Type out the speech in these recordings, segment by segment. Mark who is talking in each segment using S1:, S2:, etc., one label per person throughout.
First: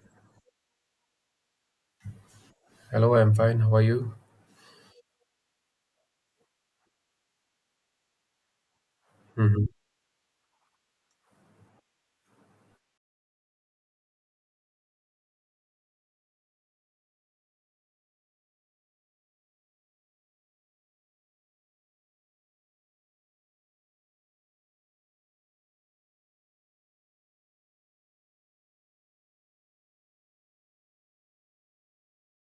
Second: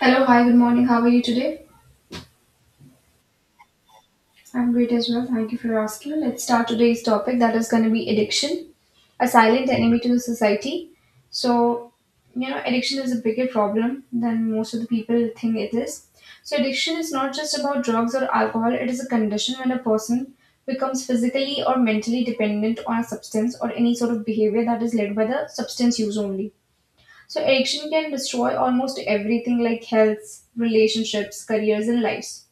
S1: Hello, hi, good morning. How are you today?
S2: Hello, I'm fine. How are you?
S1: I'm great as well. Thank you for asking. Let's start today's topic that is going to be addiction, a
S2: Hmm.
S1: silent enemy to the society. So, you know, addiction is a bigger problem than most of the people think it is. So, addiction is not just about drugs or alcohol, it is a condition when a person becomes physically or mentally dependent on a substance or any sort of behavior that is led by the substance use only. So, addiction can destroy almost everything like health, relationships, careers, and lives.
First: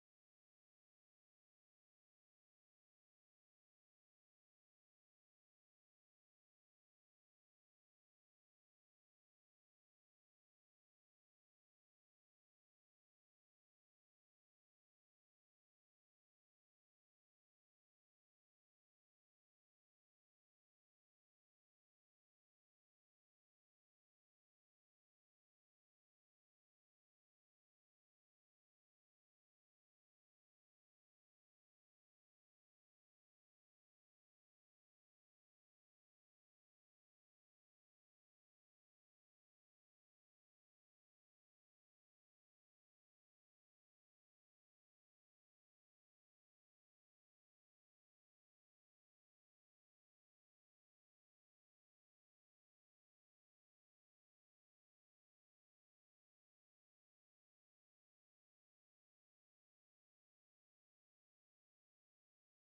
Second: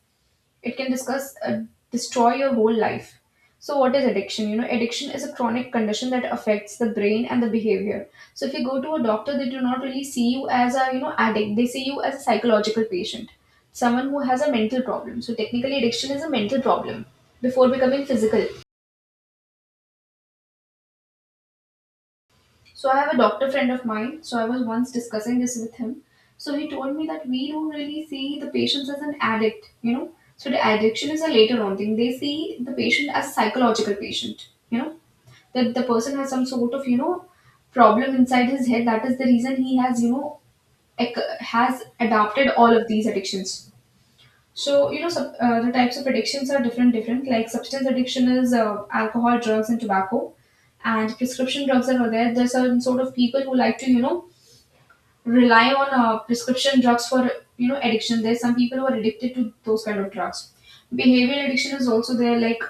S1: It can discuss destroy your whole life. So what is addiction? You know, addiction is a chronic condition that affects the brain and the behavior. So if you go to a doctor, they do not really see you as a, you know, addict. They see you as a psychological patient, someone who has a mental problem. So technically, addiction is a mental problem before becoming physical. So I have a doctor friend of mine. So I was once discussing this with him. So he told me that we don't really see the patients as an addict, you know. So the addiction is a later on thing. They see the patient as a psychological patient, you know, that the person has some sort of, you know, problem inside his head. That is the reason he has, you know, has adopted all of these addictions. So you know, the types of addictions are different, different. Like substance addiction is alcohol, drugs, and tobacco, and prescription drugs are there. There's some sort of people who like to, you know, rely on prescription drugs for, you know, addiction. There's some people who are addicted to those kind of drugs. Behavioral addiction is also there. Like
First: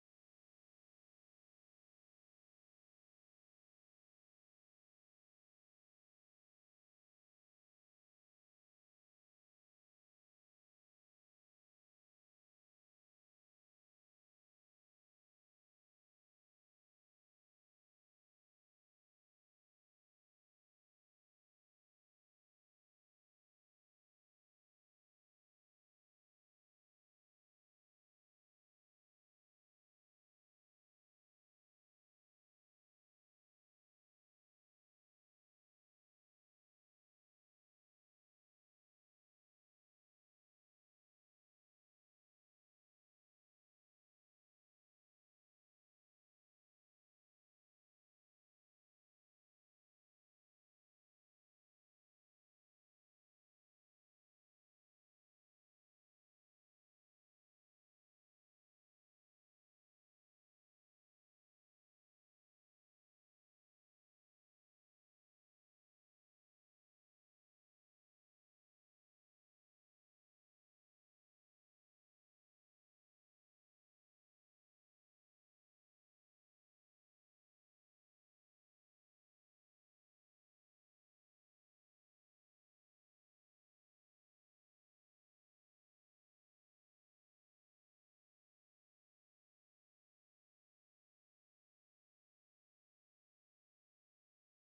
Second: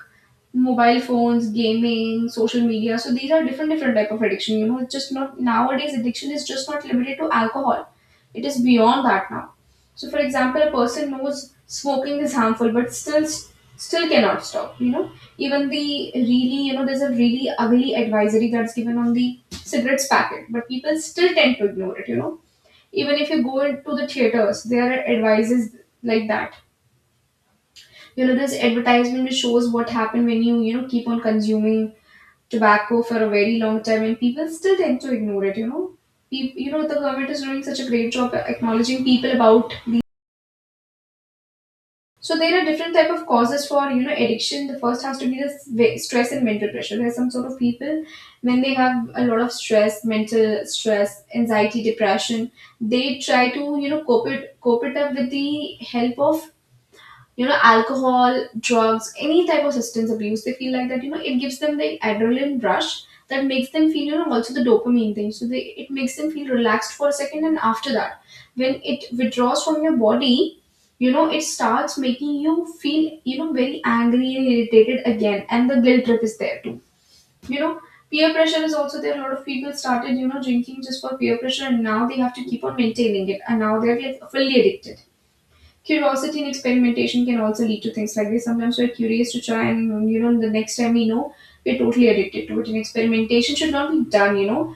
S1: mobile phones, gaming, social media. So these are different different type of addiction. You know, it's just not, nowadays addiction is just not limited to alcohol. It is beyond that now. So for example, a person knows smoking is harmful but still cannot stop, you know. Even the really, you know, there's a really ugly advisory that's given on the cigarettes packet, but people still tend to ignore it, you know. Even if you go into the theaters, there are advices like that. You know, there's advertisement which shows what happened when you know, keep on consuming tobacco for a very long time, and people still tend to ignore it, you know. People, you know, the government is doing such a great job acknowledging people about the. So there are different type of causes for, you know, addiction. The first has to be the stress and mental pressure. There are some sort of people, when they have a lot of stress, mental stress, anxiety, depression, they try to, you know, cope it up with the help of, you know, alcohol, drugs, any type of substance abuse. They feel like that, you know, it gives them the adrenaline rush that makes them feel, you know, also the dopamine thing. So they, it makes them feel relaxed for a second, and after that, when it withdraws from your body, you know, it starts making you feel, you know, very angry and irritated again, and the guilt trip is there too, you know. Peer pressure is also there. A lot of people started, you know, drinking just for peer pressure, and now they have to keep on maintaining it, and now they're like fully addicted. Curiosity and experimentation can also lead to things like this. Sometimes we're curious to try, and you know, the next time we know, we're totally addicted to it. And experimentation should not be done, you know.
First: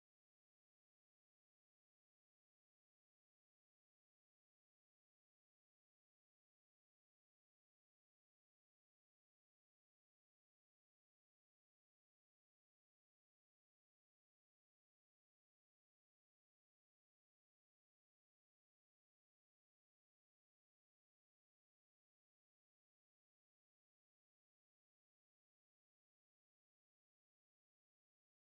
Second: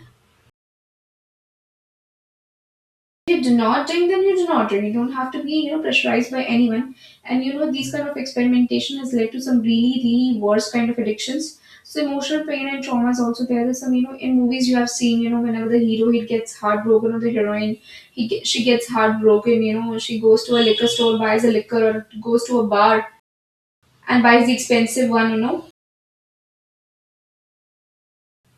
S1: If you do not drink, then you do not drink. You don't have to be, you know, pressurized by anyone. And you know, these kind of experimentation has led to some really, really worse kind of addictions. So emotional pain and trauma is also there. There's some, you know, in movies you have seen, you know, whenever the hero he gets heartbroken or the heroine, she gets heartbroken. You know, she goes to a liquor store, buys a liquor, or goes to a bar and buys the expensive one, you know,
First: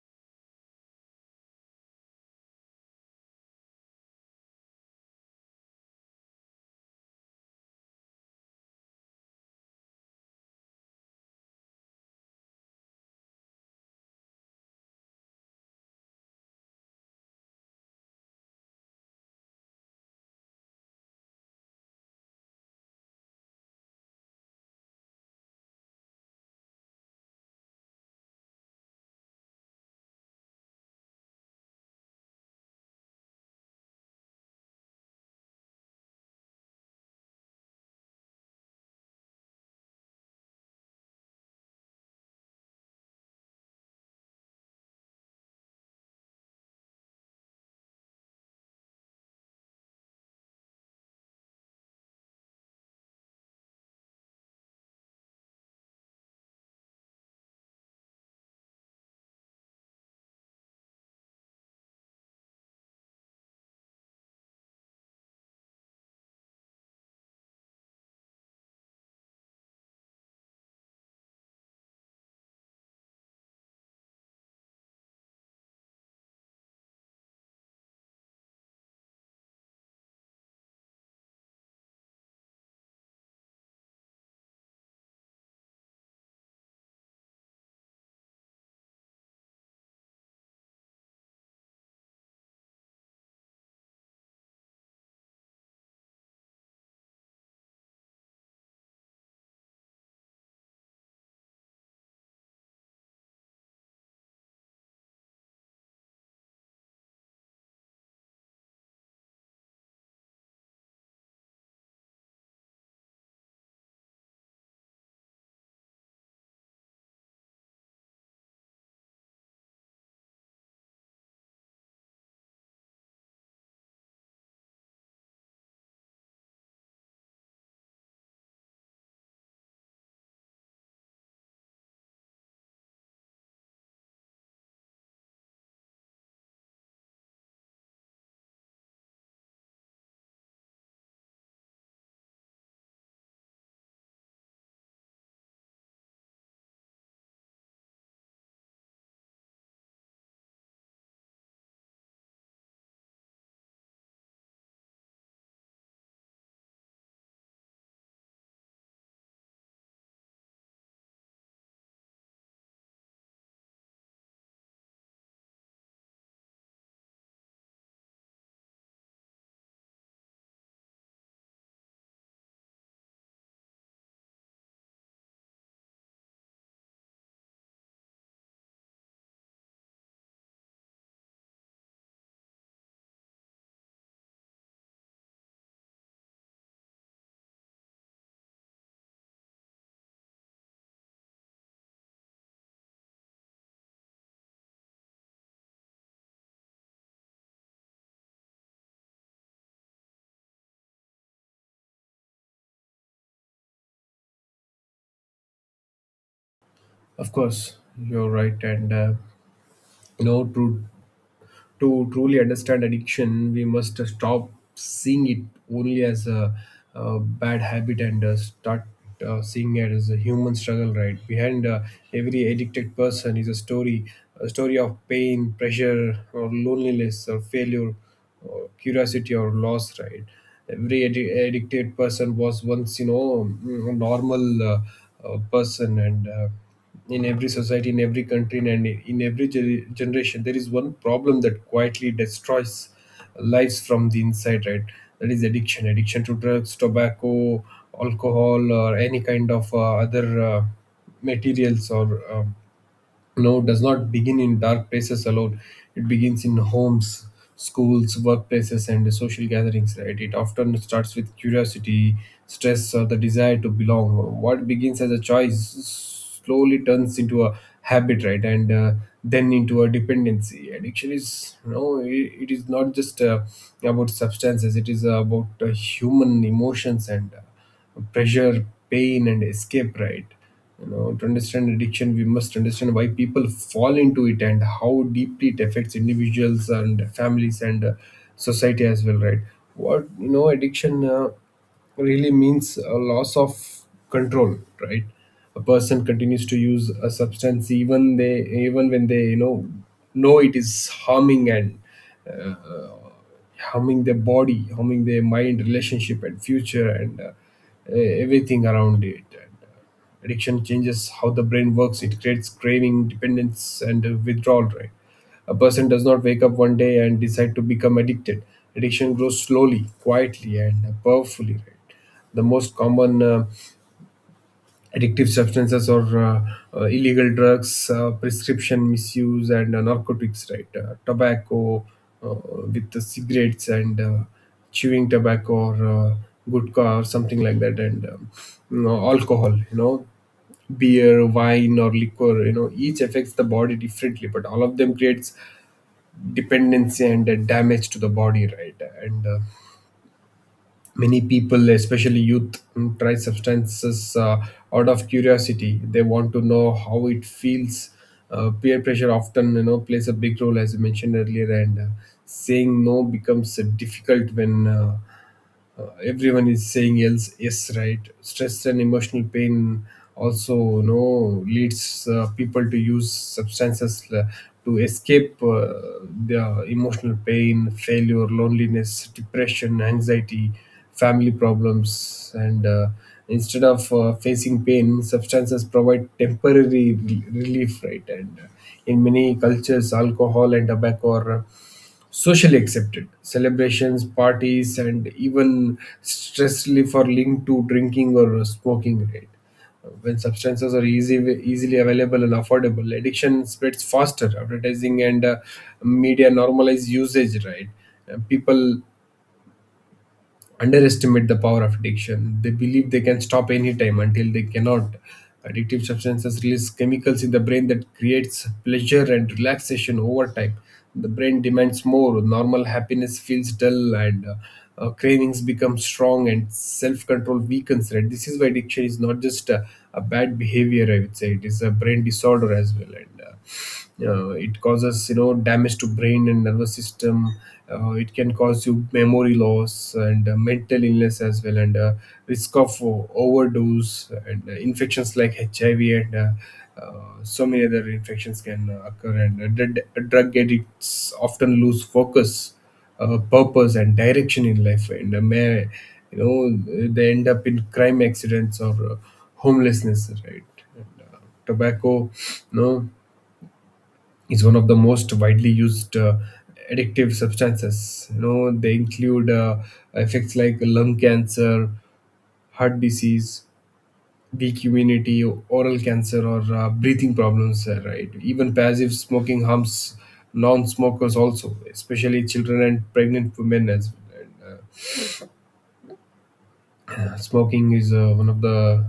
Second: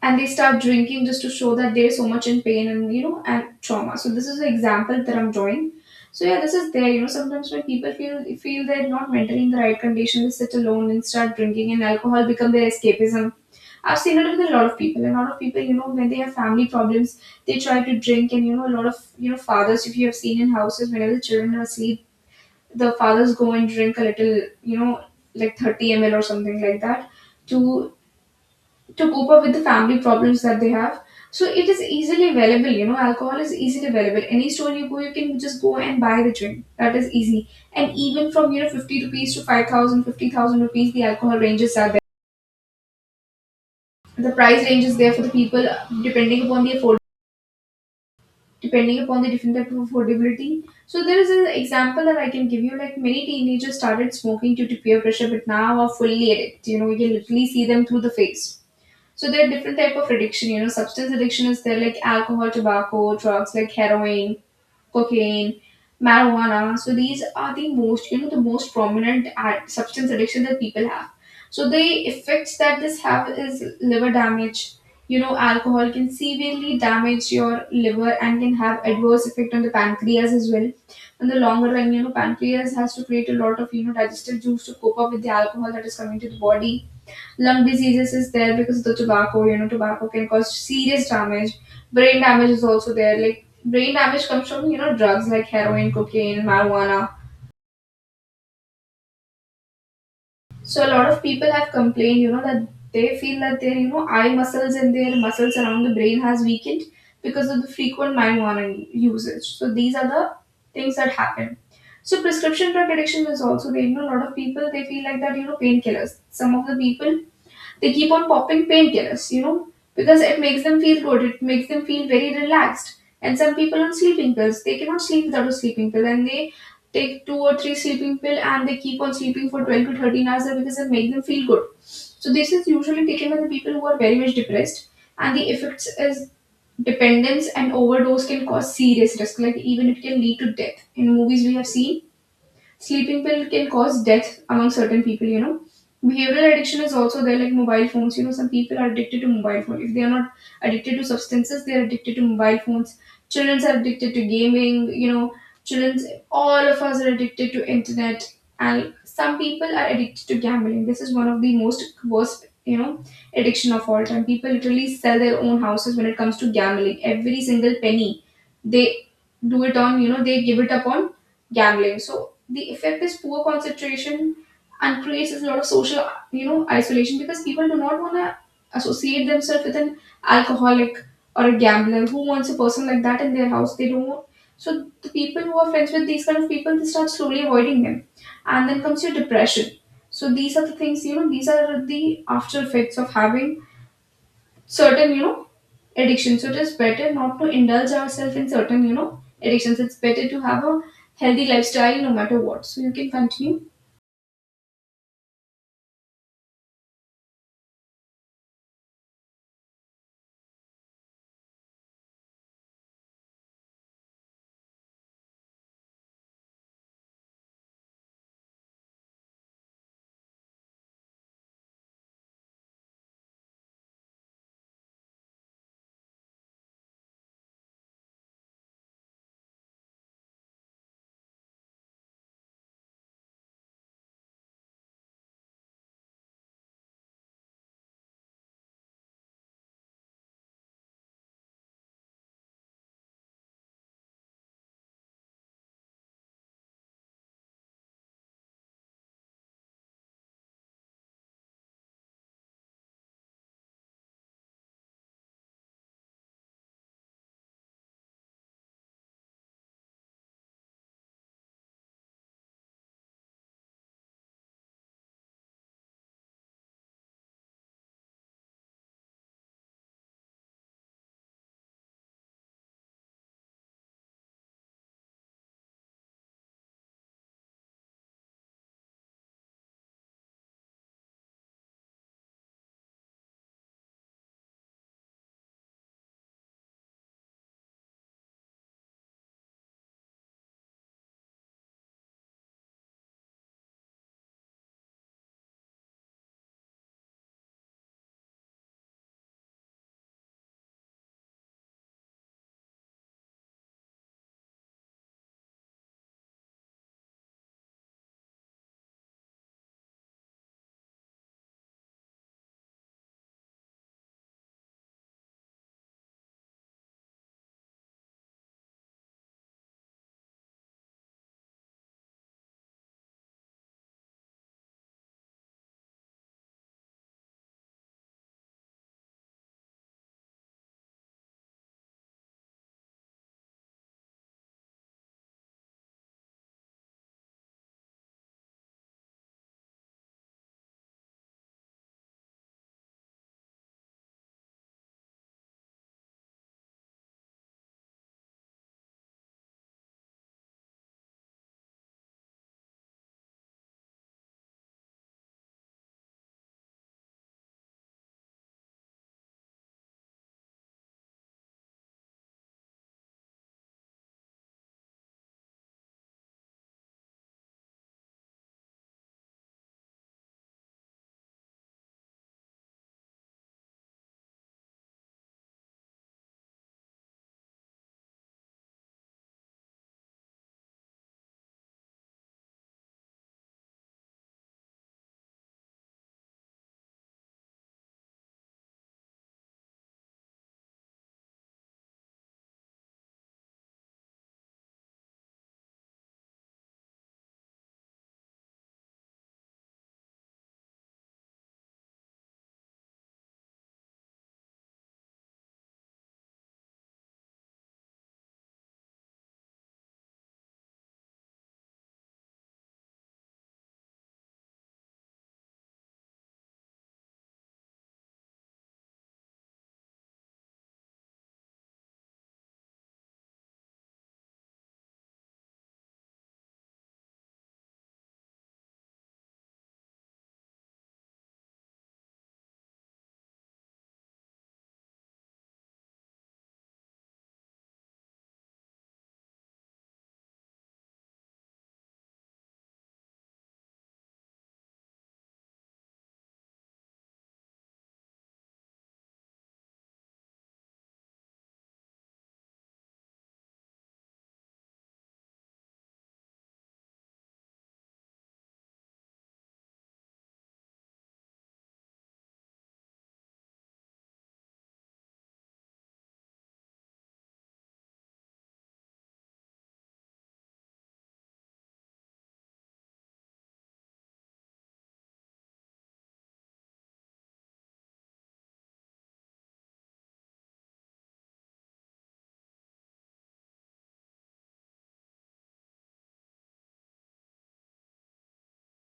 S1: and they start drinking just to show that they're so much in pain and, you know, and trauma. So this is an example that I'm drawing. So yeah, this is there. You know, sometimes when people feel they're not mentally in the right condition, they sit alone and start drinking, and alcohol become their escapism. I've seen it with a lot of people. A lot of people, you know, when they have family problems, they try to drink, and you know, a lot of, you know, fathers, if you have seen in houses, whenever the children are asleep, the fathers go and drink a little, you know, like 30 ml or something like that, to to cope up with the family problems that they have. So it is easily available, you know, alcohol is easily available. Any store you go, you can just go and buy the drink. That is easy. And even from, you know, 50 rupees to 5,000, 50,000 rupees, the alcohol ranges are there. The price range is there for the people, depending upon the afford, depending upon the different type of affordability. So there is an example that I can give you. Like, many teenagers started smoking due to peer pressure, but now are fully addicted. You know, you can literally see them through the face. So there are different type of addiction. You know, substance addiction is there, like alcohol, tobacco, drugs like heroin, cocaine, marijuana. So these are the most, you know, the most prominent substance addiction that people have. So the effects that this have is liver damage. You know, alcohol can severely damage your liver and can have adverse effect on the pancreas as well. In the longer run, you know, pancreas has to create a lot of, you know, digestive juice to cope up with the alcohol that is coming to the body. Lung diseases is there because of the tobacco. You know, tobacco can cause serious damage. Brain damage is also there. Like, brain damage comes from, you know, drugs like heroin, cocaine, marijuana. So a lot of people have complained, you know, that they feel that their, you know, eye muscles and their muscles around the brain has weakened because of the frequent marijuana usage. So these are the things that happen. So prescription drug addiction is also there. You know, a lot of people, they feel like that, you know, painkillers, some of the people, they keep on popping painkillers, you know, because it makes them feel good. It makes them feel very relaxed. And some people on sleeping pills, they cannot sleep without a sleeping pill, and they take two or three sleeping pill and they keep on sleeping for 12 to 13 hours because it makes them feel good. So this is usually taken by the people who are very much depressed, and the effects is dependence and overdose can cause serious risk. Like, even it can lead to death. In movies, we have seen sleeping pill can cause death among certain people, you know. Behavioral addiction is also there, like mobile phones. You know, some people are addicted to mobile phone. If they are not addicted to substances, they are addicted to mobile phones. Children are addicted to gaming. You know, children. All of us are addicted to internet, and some people are addicted to gambling. This is one of the most worst, you know, addiction of all time. People literally sell their own houses when it comes to gambling. Every single penny they do it on, you know, they give it up on gambling. So the effect is poor concentration and creates a lot of social, you know, isolation, because people do not want to associate themselves with an alcoholic or a gambler. Who wants a person like that in their house? They don't want. So the people who are friends with these kind of people, they start slowly avoiding them, and then comes your depression. So these are the things, you know, these are the after effects of having certain, you know, addictions. So it is better not to indulge ourselves in certain, you know, addictions. It's better to have a healthy lifestyle no matter what, so you can continue.
S2: Of course, you're right, and true to truly understand addiction, we must stop seeing it only as a bad habit, and start seeing it as a human struggle. Right, behind every addicted person is a story of pain, pressure, or loneliness, or failure, or curiosity, or loss. Right. Every addicted person was once, a normal person, and in every society, in every country, and in every generation, there is one problem that quietly destroys lives from the inside, right? That is addiction. Addiction to drugs, tobacco, alcohol, or any kind of other materials, or um, no does not begin in dark places alone. It begins in homes, schools, workplaces, and social gatherings, right? It often starts with curiosity, stress, or the desire to belong. What begins as a choice slowly turns into a habit, right, and then into a dependency. Addiction is it is not just about substances, it is about human emotions and pressure, pain, and escape, right? You know, to understand addiction, we must understand why people fall into it and how deeply it affects individuals and families, and society as well, right? What addiction really means, a loss of control, right? A person continues to use a substance even when they know it is harming, and harming their body, harming their mind, relationship, and future, and everything around it. And addiction changes how the brain works. It creates craving, dependence, and withdrawal. Right, a person does not wake up one day and decide to become addicted. Addiction grows slowly, quietly, and powerfully. Right, the most common addictive substances, or illegal drugs, prescription misuse, and narcotics, right? Tobacco, uh, with the cigarettes, and chewing tobacco, or gutka or something like that, and you know, alcohol, you know, beer, wine, or liquor, you know, each affects the body differently, but all of them creates dependency and damage to the body, right? And many people, especially youth, try substances out of curiosity. They want to know how it feels. Peer pressure often, you know, plays a big role, as you mentioned earlier, and saying no becomes difficult when everyone is saying else yes, right. Stress and emotional pain also, you know, leads people to use substances to escape their emotional pain, failure, loneliness, depression, anxiety, family problems, and instead of facing pain, substances provide temporary relief, right, and in many cultures alcohol and tobacco are socially accepted. Celebrations, parties, and even stress relief are linked to drinking or smoking. Right? When substances are easily available and affordable, addiction spreads faster. Advertising and media normalize usage. Right? People underestimate the power of addiction. They believe they can stop anytime, until they cannot. Addictive substances release chemicals in the brain that creates pleasure and relaxation over time. The brain demands more. Normal happiness feels dull, and cravings become strong, and self-control weakens. Right? This is why addiction is not just a bad behavior. I would say it is a brain disorder as well, and it causes, you know, damage to brain and nervous system. It can cause you memory loss and mental illness as well, and risk of overdose and infections like HIV, and uh, so many other infections can occur. And drug addicts often lose focus, purpose, and direction in life, and may, you know, they end up in crime, accidents, or homelessness, right. And uh, tobacco no is one of the most widely used addictive substances. You know, they include effects like lung cancer, heart disease, weak immunity, oral cancer, or breathing problems. Right, even passive smoking harms non-smokers also, especially children and pregnant women, as well, right? Smoking is one of the,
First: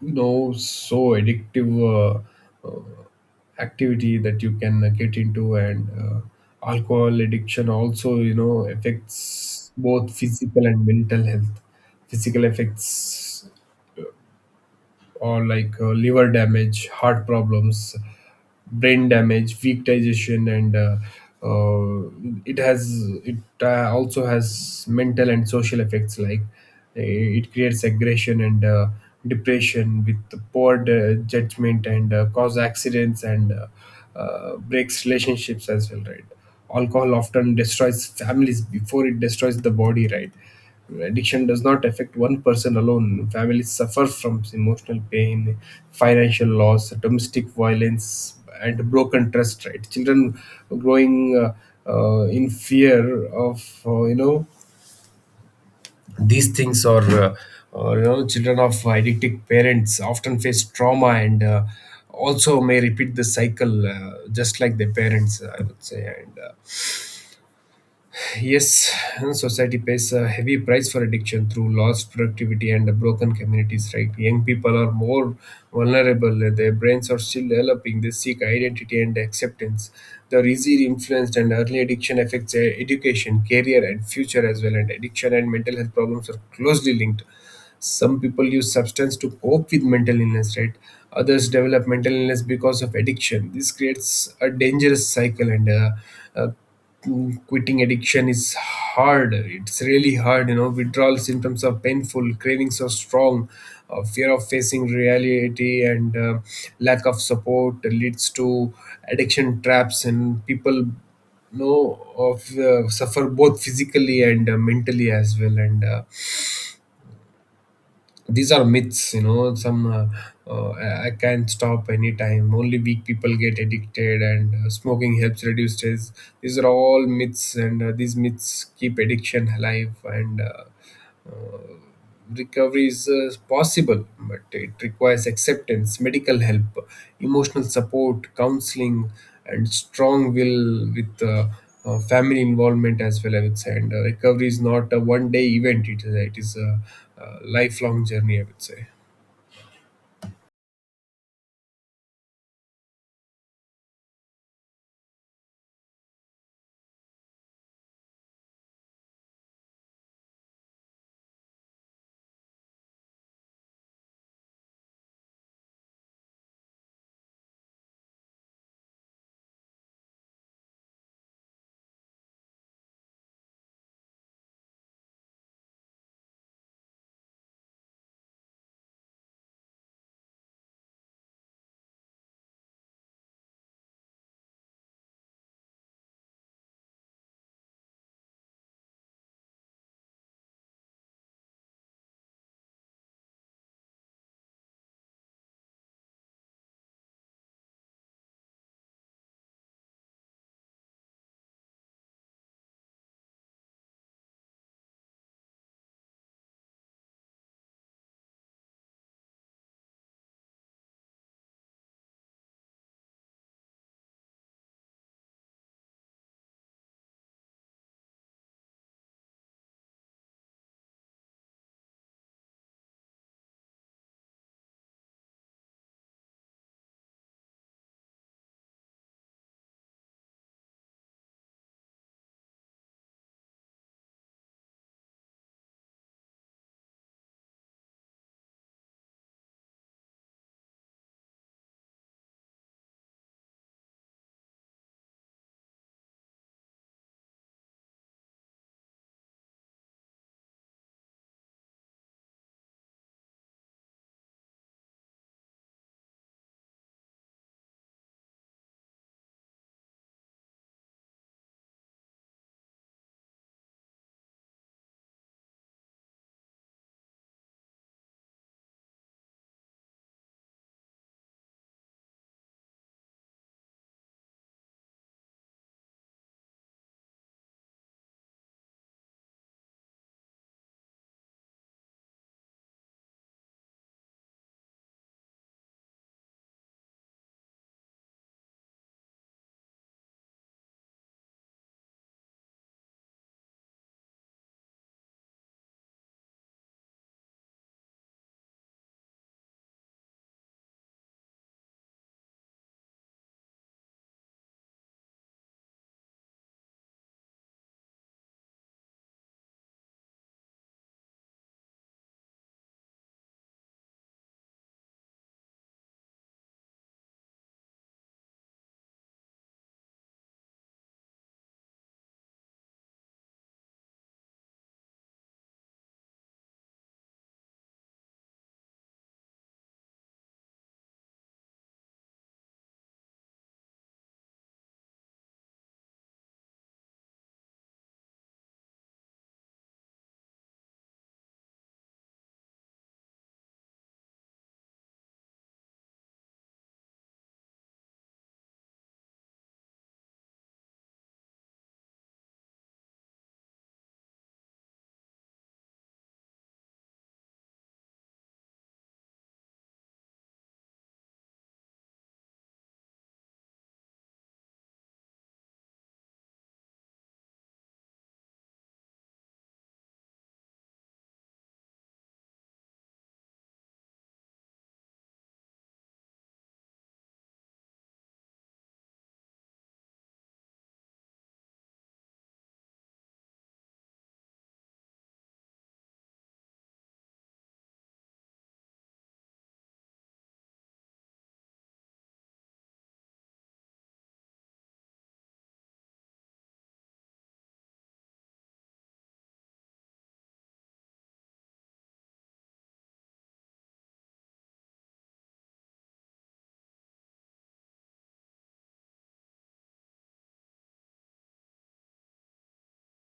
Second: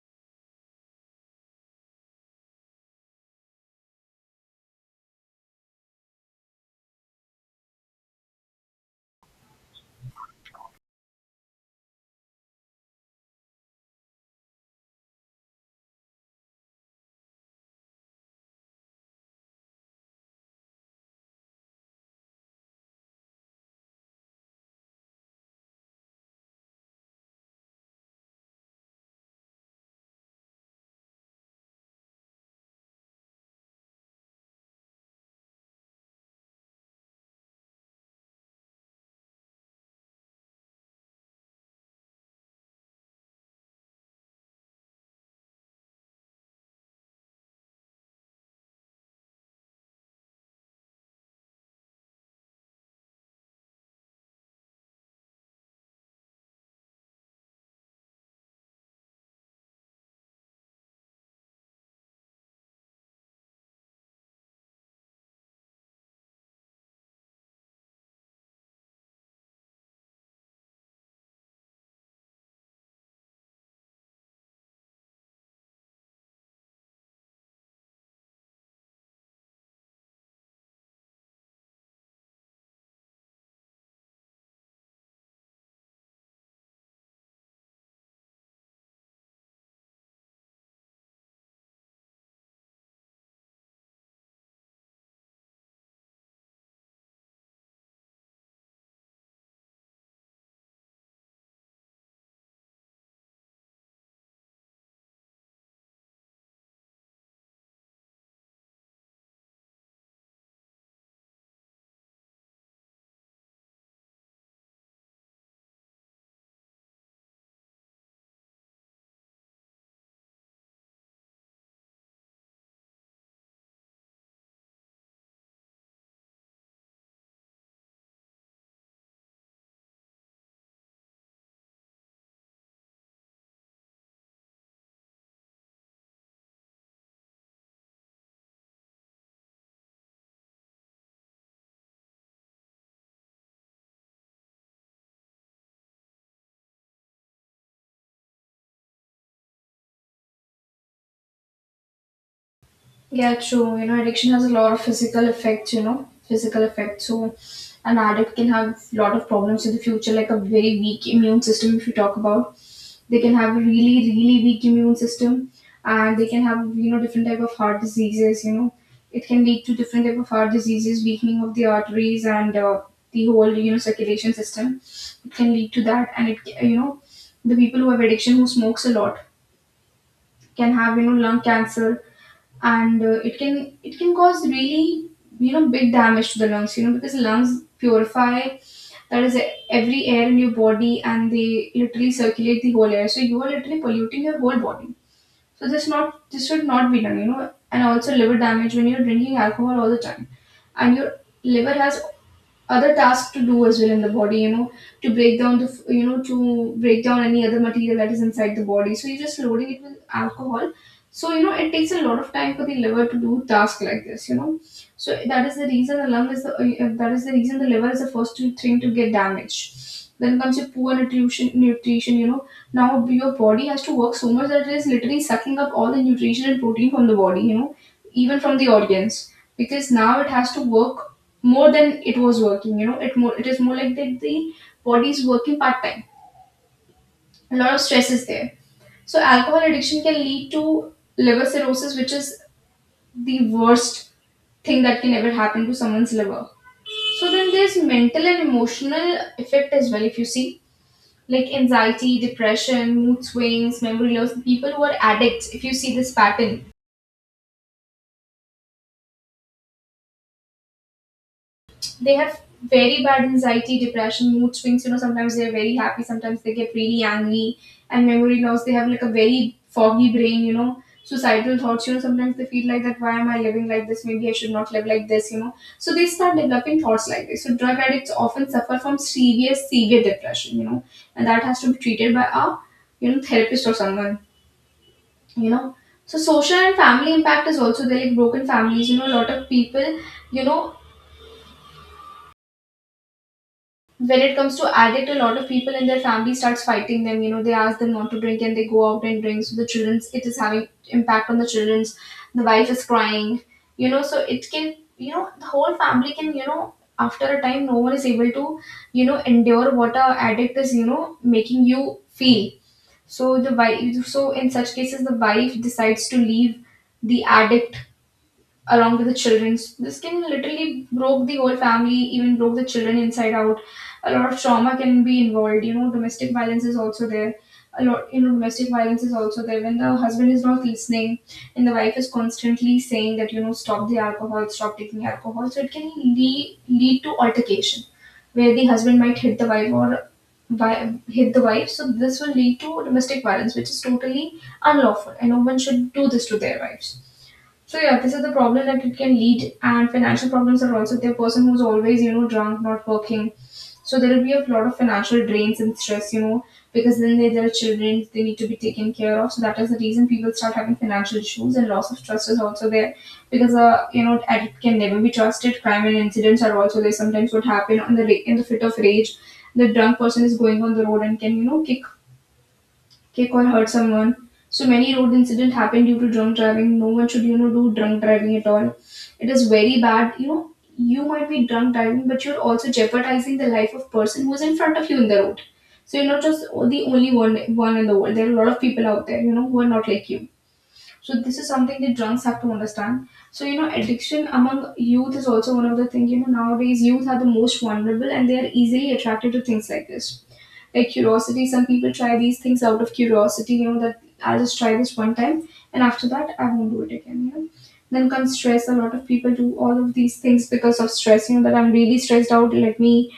S2: you know, so addictive Uh, uh, activity that you can get into. And alcohol addiction also, you know, affects both physical and mental health. Physical effects or like liver damage, heart problems, brain damage, weak digestion, and uh, it has it also has mental and social effects, like it creates aggression and depression with the poor judgment, and cause accidents, and breaks relationships as well, right? Alcohol often destroys families before it destroys the body, right. Addiction does not affect one person alone. Families suffer from emotional pain, financial loss, domestic violence, and broken trust, right. Children growing uh, in fear of, you know, these things, or you know, children of addicted parents often face trauma, and also may repeat the cycle just like their parents, I would say. And yes, society pays a heavy price for addiction through lost productivity and broken communities, right? Young people are more vulnerable. Their brains are still developing. They seek identity and acceptance. They are easily influenced, and early addiction affects their education, career, and future as well. And addiction and mental health problems are closely linked. Some people use substance to cope with mental illness, right. Others develop mental illness because of addiction. This creates a dangerous cycle, and uh, quitting addiction is hard. It's really hard. You know, withdrawal symptoms are painful, cravings are strong, fear of facing reality, and lack of support leads to addiction traps, and people know of suffer both physically and mentally as well. And these are myths. You know, some I can't stop anytime, only weak people get addicted, and smoking helps reduce stress. These are all myths, and these myths keep addiction alive. And uh, recovery is possible, but it requires acceptance, medical help, emotional support, counseling, and strong will, with family involvement as well, I would say. And recovery is not a one-day event; it is a lifelong journey, I would say.
S1: Yeah, true. You know, addiction has a lot of physical effects, you know, physical effects. So, an addict can have a lot of problems in the future, like a very weak immune system, if you talk about. They can have a really, really weak immune system, and they can have, you know, different type of heart diseases, you know. It can lead to different type of heart diseases, weakening of the arteries and the whole, circulation system. It can lead to that, and it, ca- you know, the people who have addiction who smokes a lot can have, lung cancer and it can cause really, big damage to the lungs, because lungs purify that is every air in your body, and they literally circulate the whole air, so you are literally polluting your whole body. So this not this should not be done, and also liver damage when you're drinking alcohol all the time, and your liver has other tasks to do as well in the body, to break down the f- you know to break down any other material that is inside the body. So you're just loading it with alcohol, so you know it takes a lot of time for the liver to do tasks like this. So that is the reason the lung is the that is the reason the liver is the first thing to get damaged. Then comes your poor nutrition, you know, now your body has to work so much that it is literally sucking up all the nutrition and protein from the body, you know, even from the organs, because now it has to work more than it was working. You know, it is more like that the body is working part-time, a lot of stress is there. So alcohol addiction can lead to liver cirrhosis, which is the worst thing that can ever happen to someone's liver. So then there's mental and emotional effect as well, if you see, like anxiety, depression, mood swings, memory loss. People who are addicts, if you see this pattern, they have very bad anxiety, depression, mood swings. You know, sometimes they're very happy, sometimes they get really angry, and memory loss. They have like a very foggy brain, you know, suicidal thoughts. You know, sometimes they feel like that why am I living like this? Maybe I should not live like this, you know. So they start developing thoughts like this. So drug addicts often suffer from serious, severe depression, you know, and that has to be treated by a, you know, therapist or someone, you know. So social and family impact is also there, like broken families, you know, a lot of people you know when it comes to addict, a lot of people in their family starts fighting them, you know, they ask them not to drink and they go out and drink. So the children's, it is having impact on the children's, the wife is crying, you know. So it can, you know, the whole family can, you know, after a time no one is able to, you know, endure what a addict is, you know, making you feel. So the wife, so in such cases the wife decides to leave the addict along with the children. This can literally broke the whole family, even broke the children inside out. A lot of trauma can be involved, you know, domestic violence is also there. A lot you know domestic violence is also there when the husband is not listening and the wife is constantly saying that, you know, stop the alcohol, stop taking alcohol. So it can lead to altercation where the husband might hit the wife, or hit the wife. So this will lead to domestic violence, which is totally unlawful, and no one should do this to their wives. So yeah, this is the problem that it can lead, and financial problems are also the person who's always, you know, drunk, not working. So there will be a lot of financial drains and stress, you know, because then they, there are children they need to be taken care of. So that is the reason people start having financial issues, and loss of trust is also there because, you know, addict can never be trusted. Crime and incidents are also there. Sometimes what happen on in the fit of rage, the drunk person is going on the road and can, you know, kick or hurt someone. So many road incidents happen due to drunk driving. No one should, you know, do drunk driving at all. It is very bad. You know, you might be drunk driving, but you're also jeopardizing the life of person who's in front of you in the road. So you're not just the only one in the world. There are a lot of people out there, you know, who are not like you. So this is something that drunks have to understand. So you know, addiction among youth is also one of the things. You know, nowadays youth are the most vulnerable and they are easily attracted to things like this, like curiosity. Some people try these things out of curiosity, you know, that I'll just try this one time, and after that I won't do it again, you know. Then comes stress. A lot of people do all of these things because of stress, you know, that I'm really stressed out, let me,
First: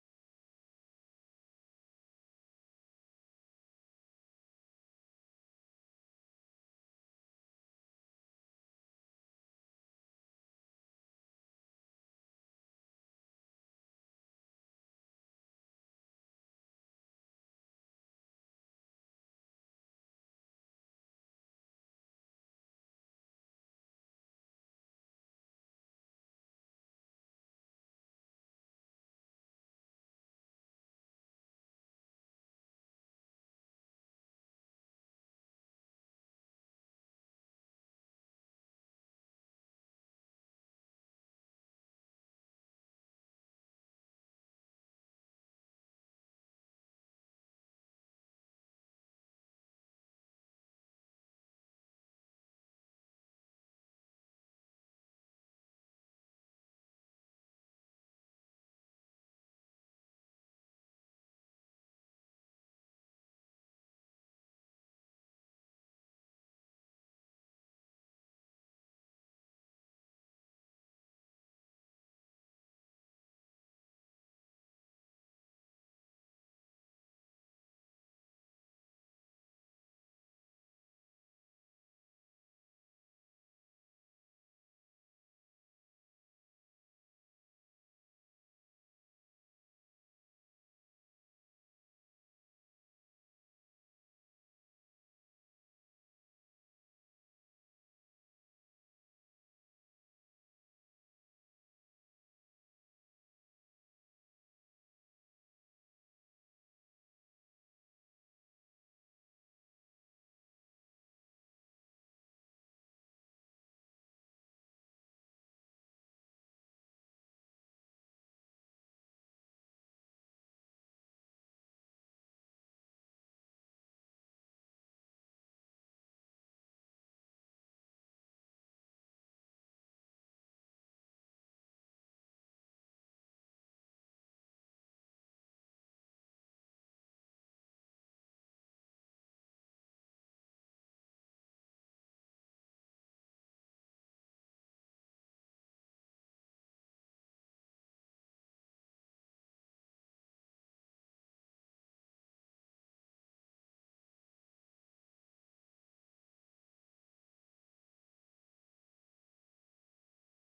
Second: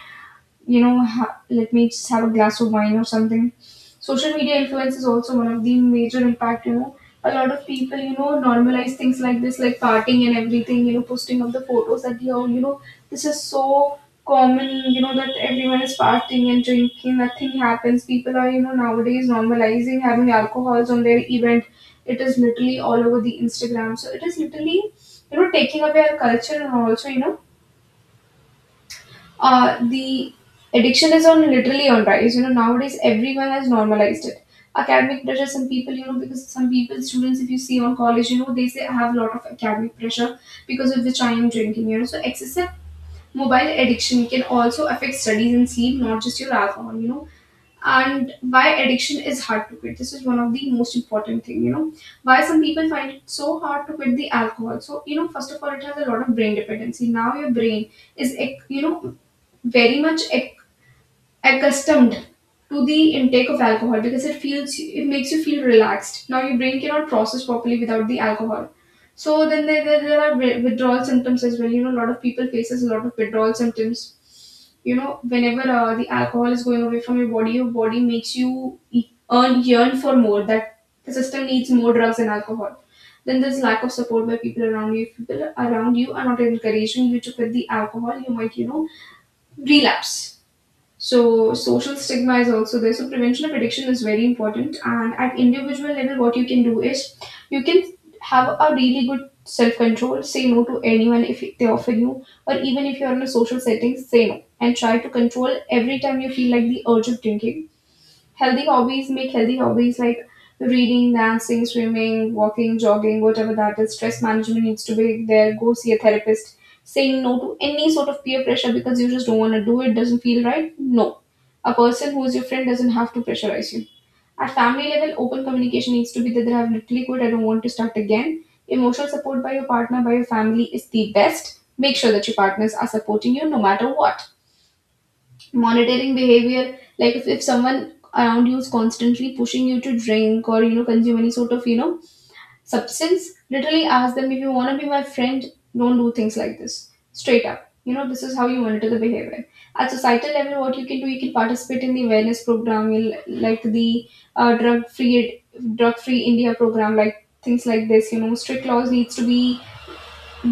S1: you know, let me just have a glass of wine or something. Social media influence is also one of the major impact, you know. A lot of people, you know, normalize things like this, like partying and everything, you know, posting of the photos that, yo, you know, this is so common, you know, that everyone is partying and drinking, nothing happens. People are, you know, nowadays normalizing having alcohols on their event. It is literally all over the Instagram. So it is literally, you know, taking away our culture and also, you know, the addiction is on literally on rise. You know, nowadays everyone has normalized it. Academic pressure, some people, you know, because some people, students, if you see on college, you know, they say I have a lot of academic pressure because of which I am drinking, you know. So excessive mobile addiction can also affect studies and sleep, not just your alcohol, you know. And why addiction is hard to quit, this is one of the most important thing, you know, why some people find it so hard to quit the alcohol. So you know, first of all, it has a lot of brain dependency. Now your brain is you know, very much accustomed to the intake of alcohol, because it feels, it makes you feel relaxed. Now your brain cannot process properly without the alcohol. So then there are withdrawal symptoms as well, you know, a lot of people faces a lot of withdrawal symptoms, you know, whenever the alcohol is going away from your body, your body makes you e- earn yearn for more, that the system needs more drugs and alcohol. Then there's lack of support by people around you. If people around you are not encouraging you to quit the alcohol, you might, you know, relapse. So social stigma is also there. So prevention of addiction is very important. And at individual level, what you can do is you can have a really good self control. Say no to anyone if they offer you, or even if you're in a social setting, say no, and try to control every time you feel like the urge of drinking. Healthy hobbies, make healthy hobbies like reading, dancing, swimming, walking, jogging, whatever that is. Stress management needs to be there, go see a therapist. Saying no to any sort of peer pressure, because you just don't want to do it, doesn't feel right. No, a person who is your friend doesn't have to pressurize you. At family level, open communication needs to be there, that I've literally quit, I don't want to start again. Emotional support by your partner, by your family is the best. Make sure that your partners are supporting you no matter what. Monitoring behavior, like if someone around you is constantly pushing you to drink, or you know, consume any sort of, you know, substance, literally ask them, if you want to be my friend, don't do things like this, straight up, you know, this is how you monitor the behavior. At societal level, what you can do, you can participate in the awareness program, like the uh, drug free drug free india program, like things like this, you know, strict laws needs to be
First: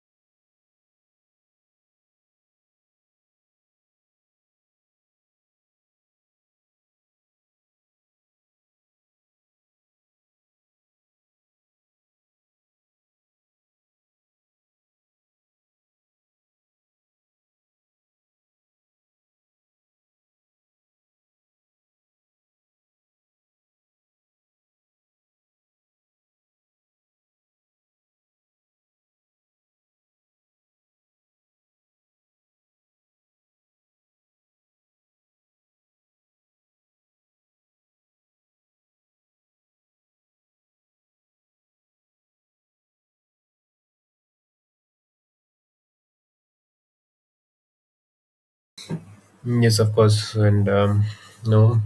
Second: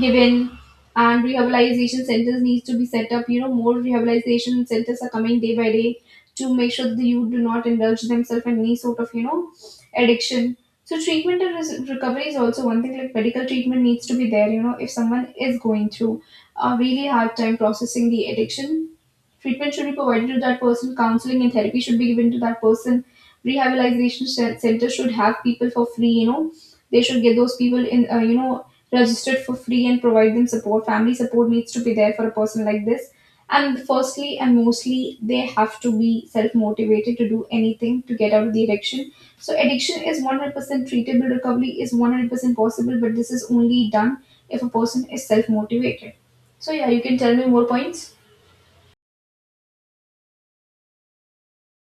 S1: given, and rehabilitation centers needs to be set up. You know, more rehabilitation centers are coming day by day, to make sure that you do not indulge themselves in any sort of, you know, addiction. So treatment and recovery is also one thing, like medical treatment needs to be there. You know, if someone is going through a really hard time processing the addiction, treatment should be provided to that person, counseling and therapy should be given to that person. Rehabilitation center should have people for free, you know, they should get those people in, you know, registered for free and provide them support. Family support needs to be there for a person like this. And firstly and mostly, they have to be self motivated to do anything to get out of the addiction. So, addiction is 100% treatable, recovery is 100% possible, but this is only done if a person is self motivated. So, yeah, you can tell me more points.
S2: Mm. Yes, of course, and no.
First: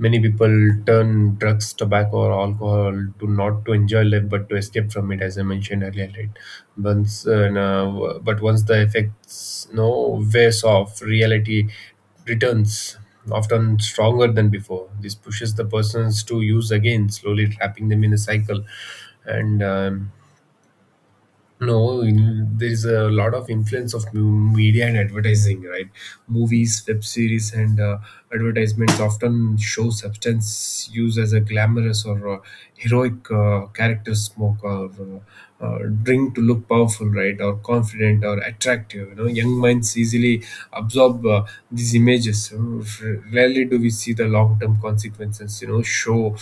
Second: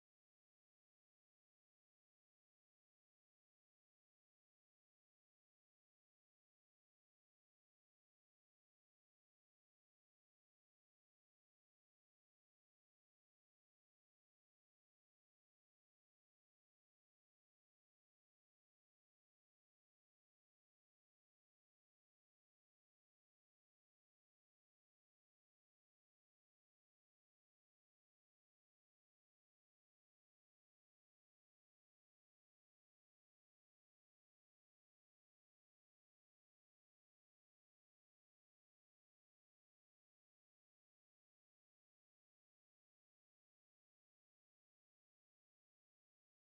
S2: Many people turn drugs, tobacco, or alcohol to not to enjoy life, but to escape from it, as I mentioned earlier. Right? Once, no, but once the effects no wears off, reality returns, often stronger than before. This pushes the persons to use again, slowly trapping them in a cycle. And no, there is a lot of influence of media and advertising, right? Movies, web series, and advertisements often show substance used as a glamorous or heroic character, smoke or drink to look powerful, right? Or confident or attractive. You know, young minds easily absorb these images. Rarely do we see the long-term consequences, you know, show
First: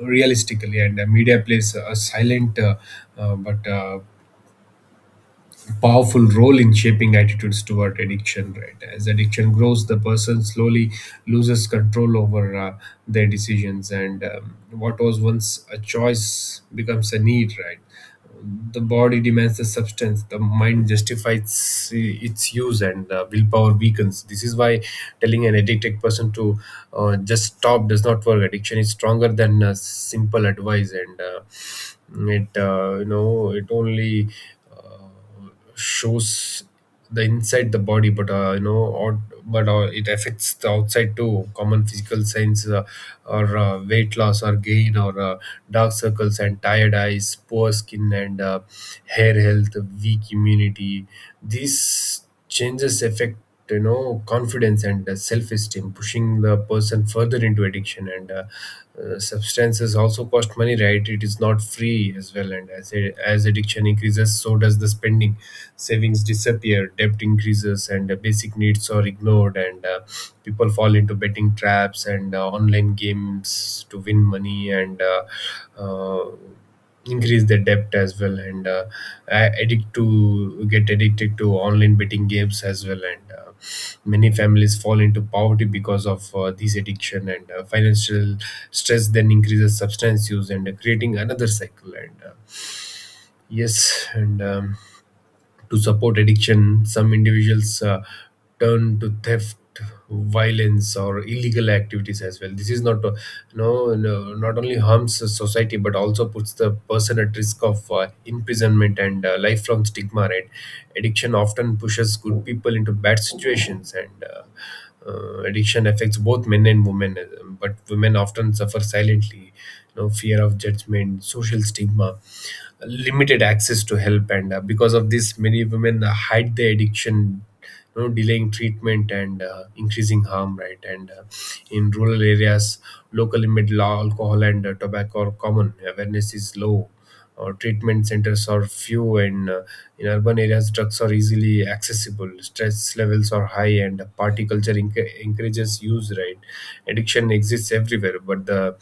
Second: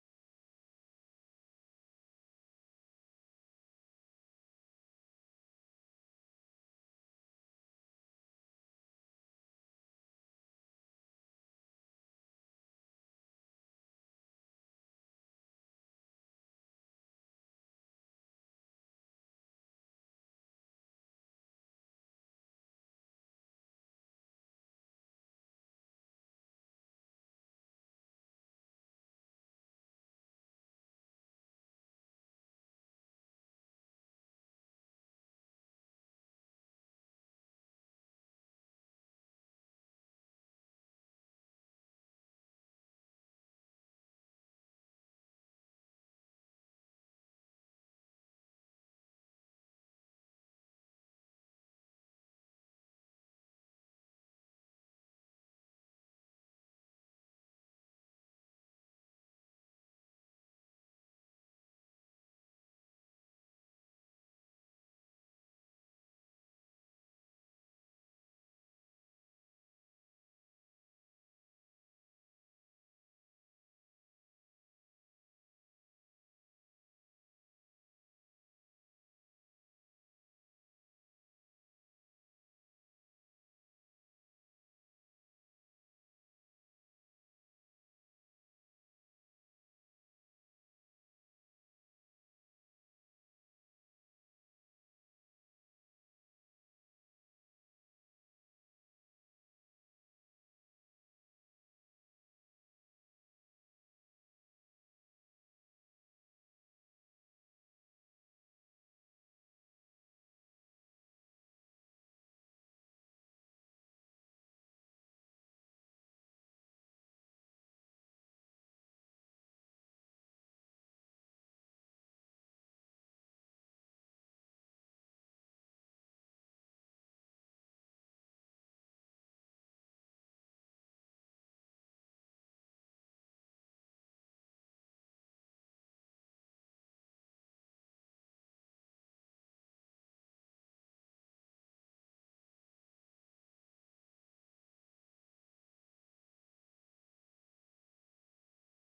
S2: realistically. And media plays a silent, but powerful role in shaping attitudes toward addiction, right. As addiction grows, the person slowly loses control over their decisions, and what was once a choice becomes a need, right. The body demands the substance, the mind justifies its use, and willpower weakens. This is why telling an addicted person to just stop does not work. Addiction is stronger than simple advice. And it, you know, it only uh, shows the inside the body, but, you know, or but it affects the outside too. Common physical signs are weight loss or gain, or dark circles and tired eyes, poor skin and hair health, weak immunity. These changes affect, you know, confidence and self-esteem, pushing the person further into addiction. And substances also cost money, right. It is not free as well, and as addiction increases, so does the spending. Savings disappear, debt increases, and basic needs are ignored, and people fall into betting traps and online games to win money, and uh, increase their debt as well. And addict to get addicted to online betting games as well, and many families fall into poverty because of these addiction, and financial stress then increases substance use, and creating another cycle. And yes, and to support addiction, some individuals turn to theft, violence, or illegal activities as well. This is not, no, not only harms the society, but also puts the person at risk of imprisonment and lifelong stigma. Right? Addiction often pushes good people into bad situations. And addiction affects both men and women. But women often suffer silently, you know, fear of judgment, social stigma, limited access to help, and because of this many women hide their addiction, delaying treatment and increasing harm, right? and In rural areas, local limit law alcohol and tobacco are common, awareness is low, or treatment centers are few. And In urban areas, drugs are easily accessible, stress levels are high, and party culture encourages use, right? Addiction exists everywhere, but the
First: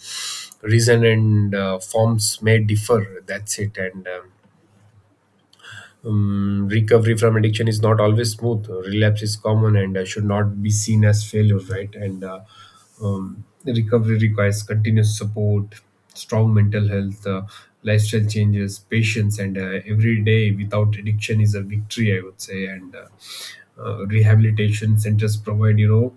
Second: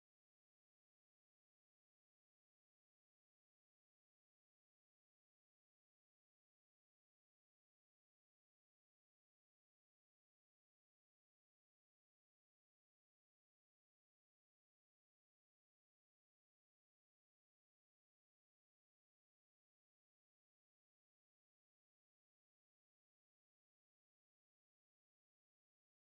S2: reason and forms may differ. That's it and um, Recovery from addiction is not always smooth. Relapse is common and should not be seen as failure, right? And Recovery requires continuous support, strong mental health, lifestyle changes, patience, and every day without addiction is a victory, I would say. And Rehabilitation centers provide, you know,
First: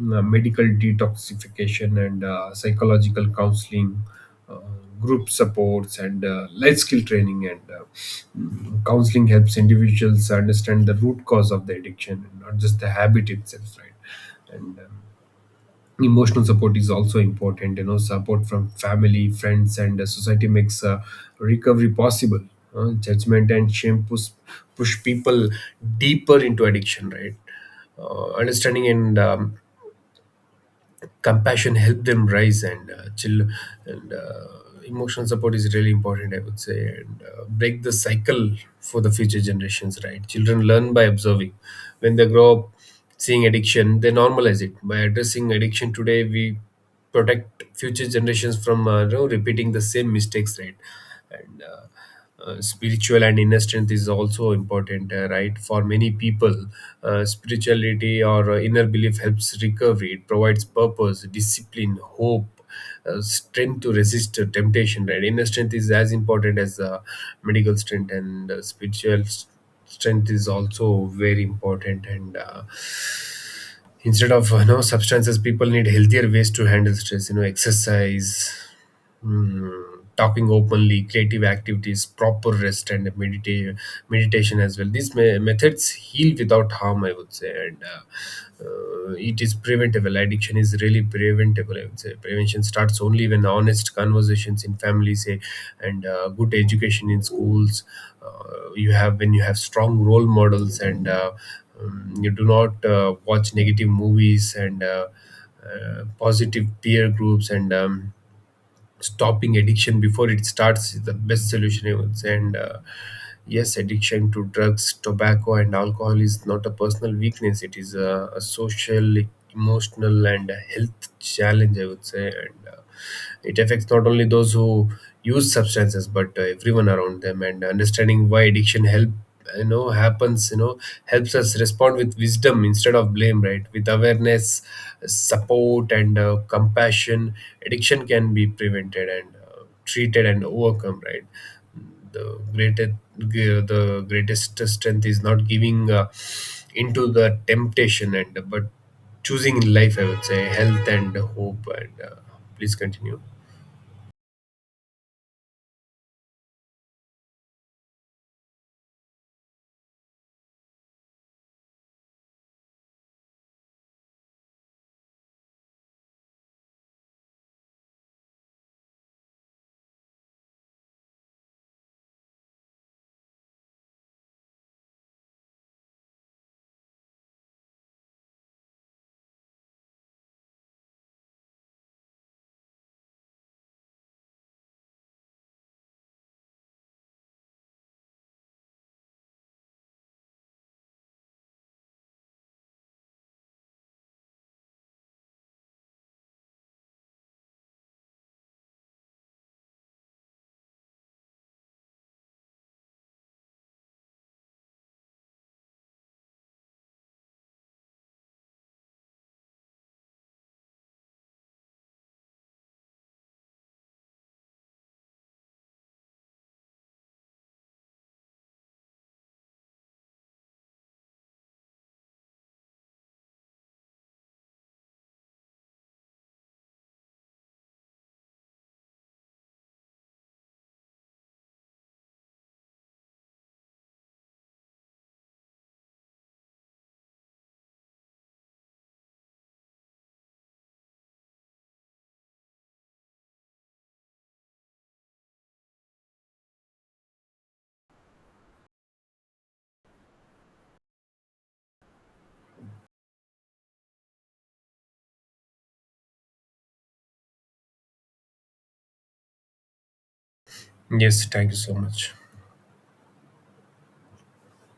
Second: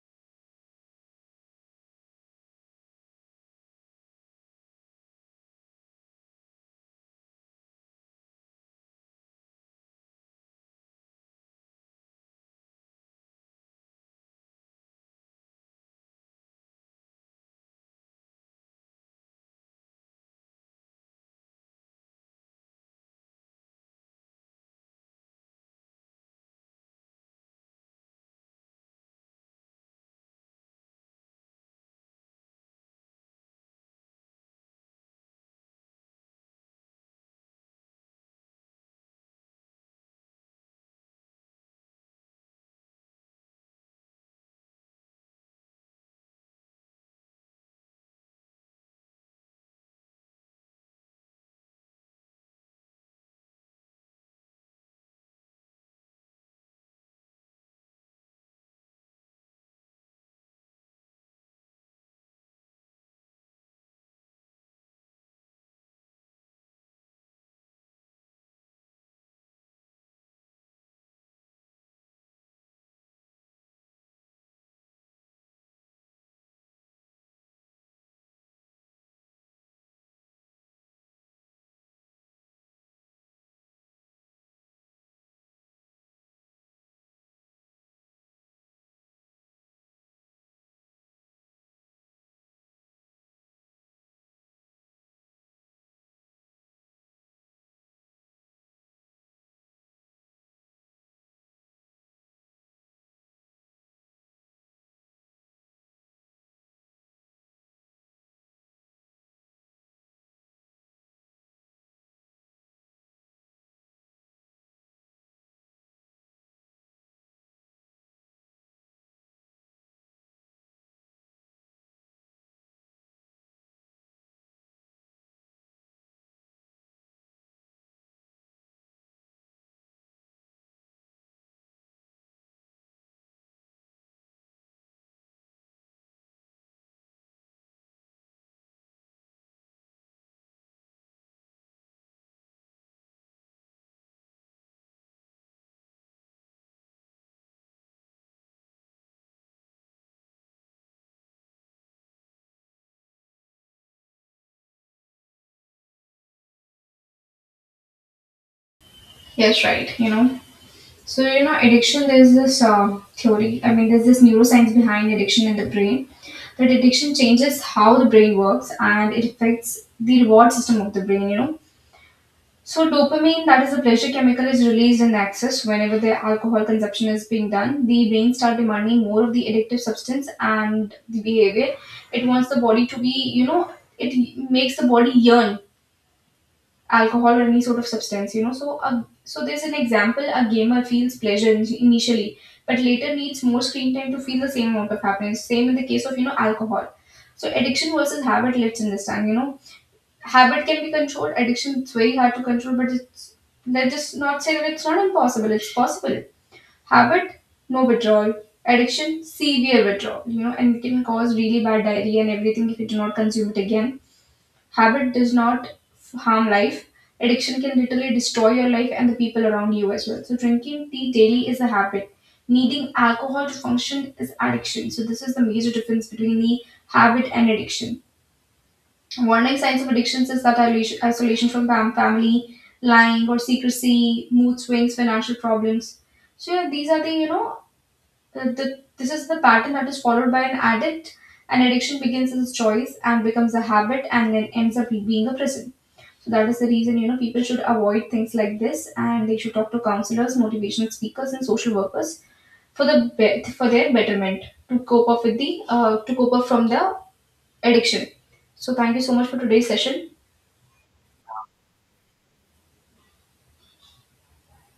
S2: mm, uh, medical detoxification and psychological counseling, uh, group supports and life skill training. Counseling helps individuals understand the root cause of the addiction and not just the habit itself, right? and Emotional support is also important, you know, support from family, friends, and society makes recovery possible. Judgment and shame push people deeper into addiction, right? Understanding and compassion help them rise and chill and Emotional support is really important, I would say, and break the cycle for the future generations, right? Children learn by observing. When they grow up seeing addiction, they normalize it. By addressing addiction today, we protect future generations from, repeating the same mistakes, right? and Spiritual and inner strength is also important, right, for many people. Spirituality or inner belief helps recovery. It provides purpose, discipline, hope, strength to resist temptation, right? Inner strength is as important as medical strength, and strength is also very important. And Instead of, you know, substances, people need healthier ways to handle stress, you know, exercise, talking openly, creative activities, proper rest, and meditation as well. These methods heal without harm, I would say. And It is preventable. Addiction is really preventable, I would say. Prevention starts only when honest conversations in families say, and good education in schools. You have when you have strong role models, and you do not watch negative movies, and positive peer groups, and stopping addiction before it starts is the best solution, I would say. And Yes, addiction to drugs, tobacco, and alcohol is not a personal weakness. It is a social, emotional, and a health challenge, I would say, and it affects not only those who use substances but everyone around them. And understanding why addiction help you know happens, helps us respond with wisdom instead of blame, right? With awareness, support, and compassion, addiction can be prevented and treated and overcome, right? The greatest the greatest strength is not giving into the temptation, and but choosing in life, I would say, health and hope. And Please continue.
S1: Yes, right. You know. So, you know, addiction, there's this theory, I mean, there's this neuroscience behind addiction in the brain, that addiction changes how the brain works and it affects the reward system of the brain, you know. So, dopamine, that is the pleasure chemical, is released in the excess whenever the alcohol consumption is being done. The brain start demanding more of the addictive substance and the behavior. It wants the body to be, you know, it makes the body yearn alcohol or any sort of substance, you know. So a, so there's an example, a gamer feels pleasure initially, but later needs more screen time to feel the same amount of happiness. Same in the case of, you know, alcohol. So addiction versus habit, let's understand, you know. Habit can be controlled, addiction it's very hard to control, but it's, let's just not say that it's not impossible, it's possible. Habit, no withdrawal. Addiction, severe withdrawal, you know, and it can cause really bad diarrhea and everything if you do not consume it again. Habit does not harm life. Addiction can literally destroy your life and the people around you as well. So, drinking tea daily is a habit. Needing alcohol to function is addiction. So, this is the major difference between the habit and addiction. Warning signs of addictions is that isolation from family, lying or secrecy, mood swings, financial problems. So, yeah, these are the, you know, this is the pattern that is followed by an addict. An addiction begins as a choice and becomes a habit and then ends up being a prison. So that is the reason, you know, people should avoid things like this, and they should talk to counselors, motivational speakers, and social workers for for their betterment to cope up with the to cope up from the addiction. So thank you so much for today's session.
S2: Yes, thank you so much.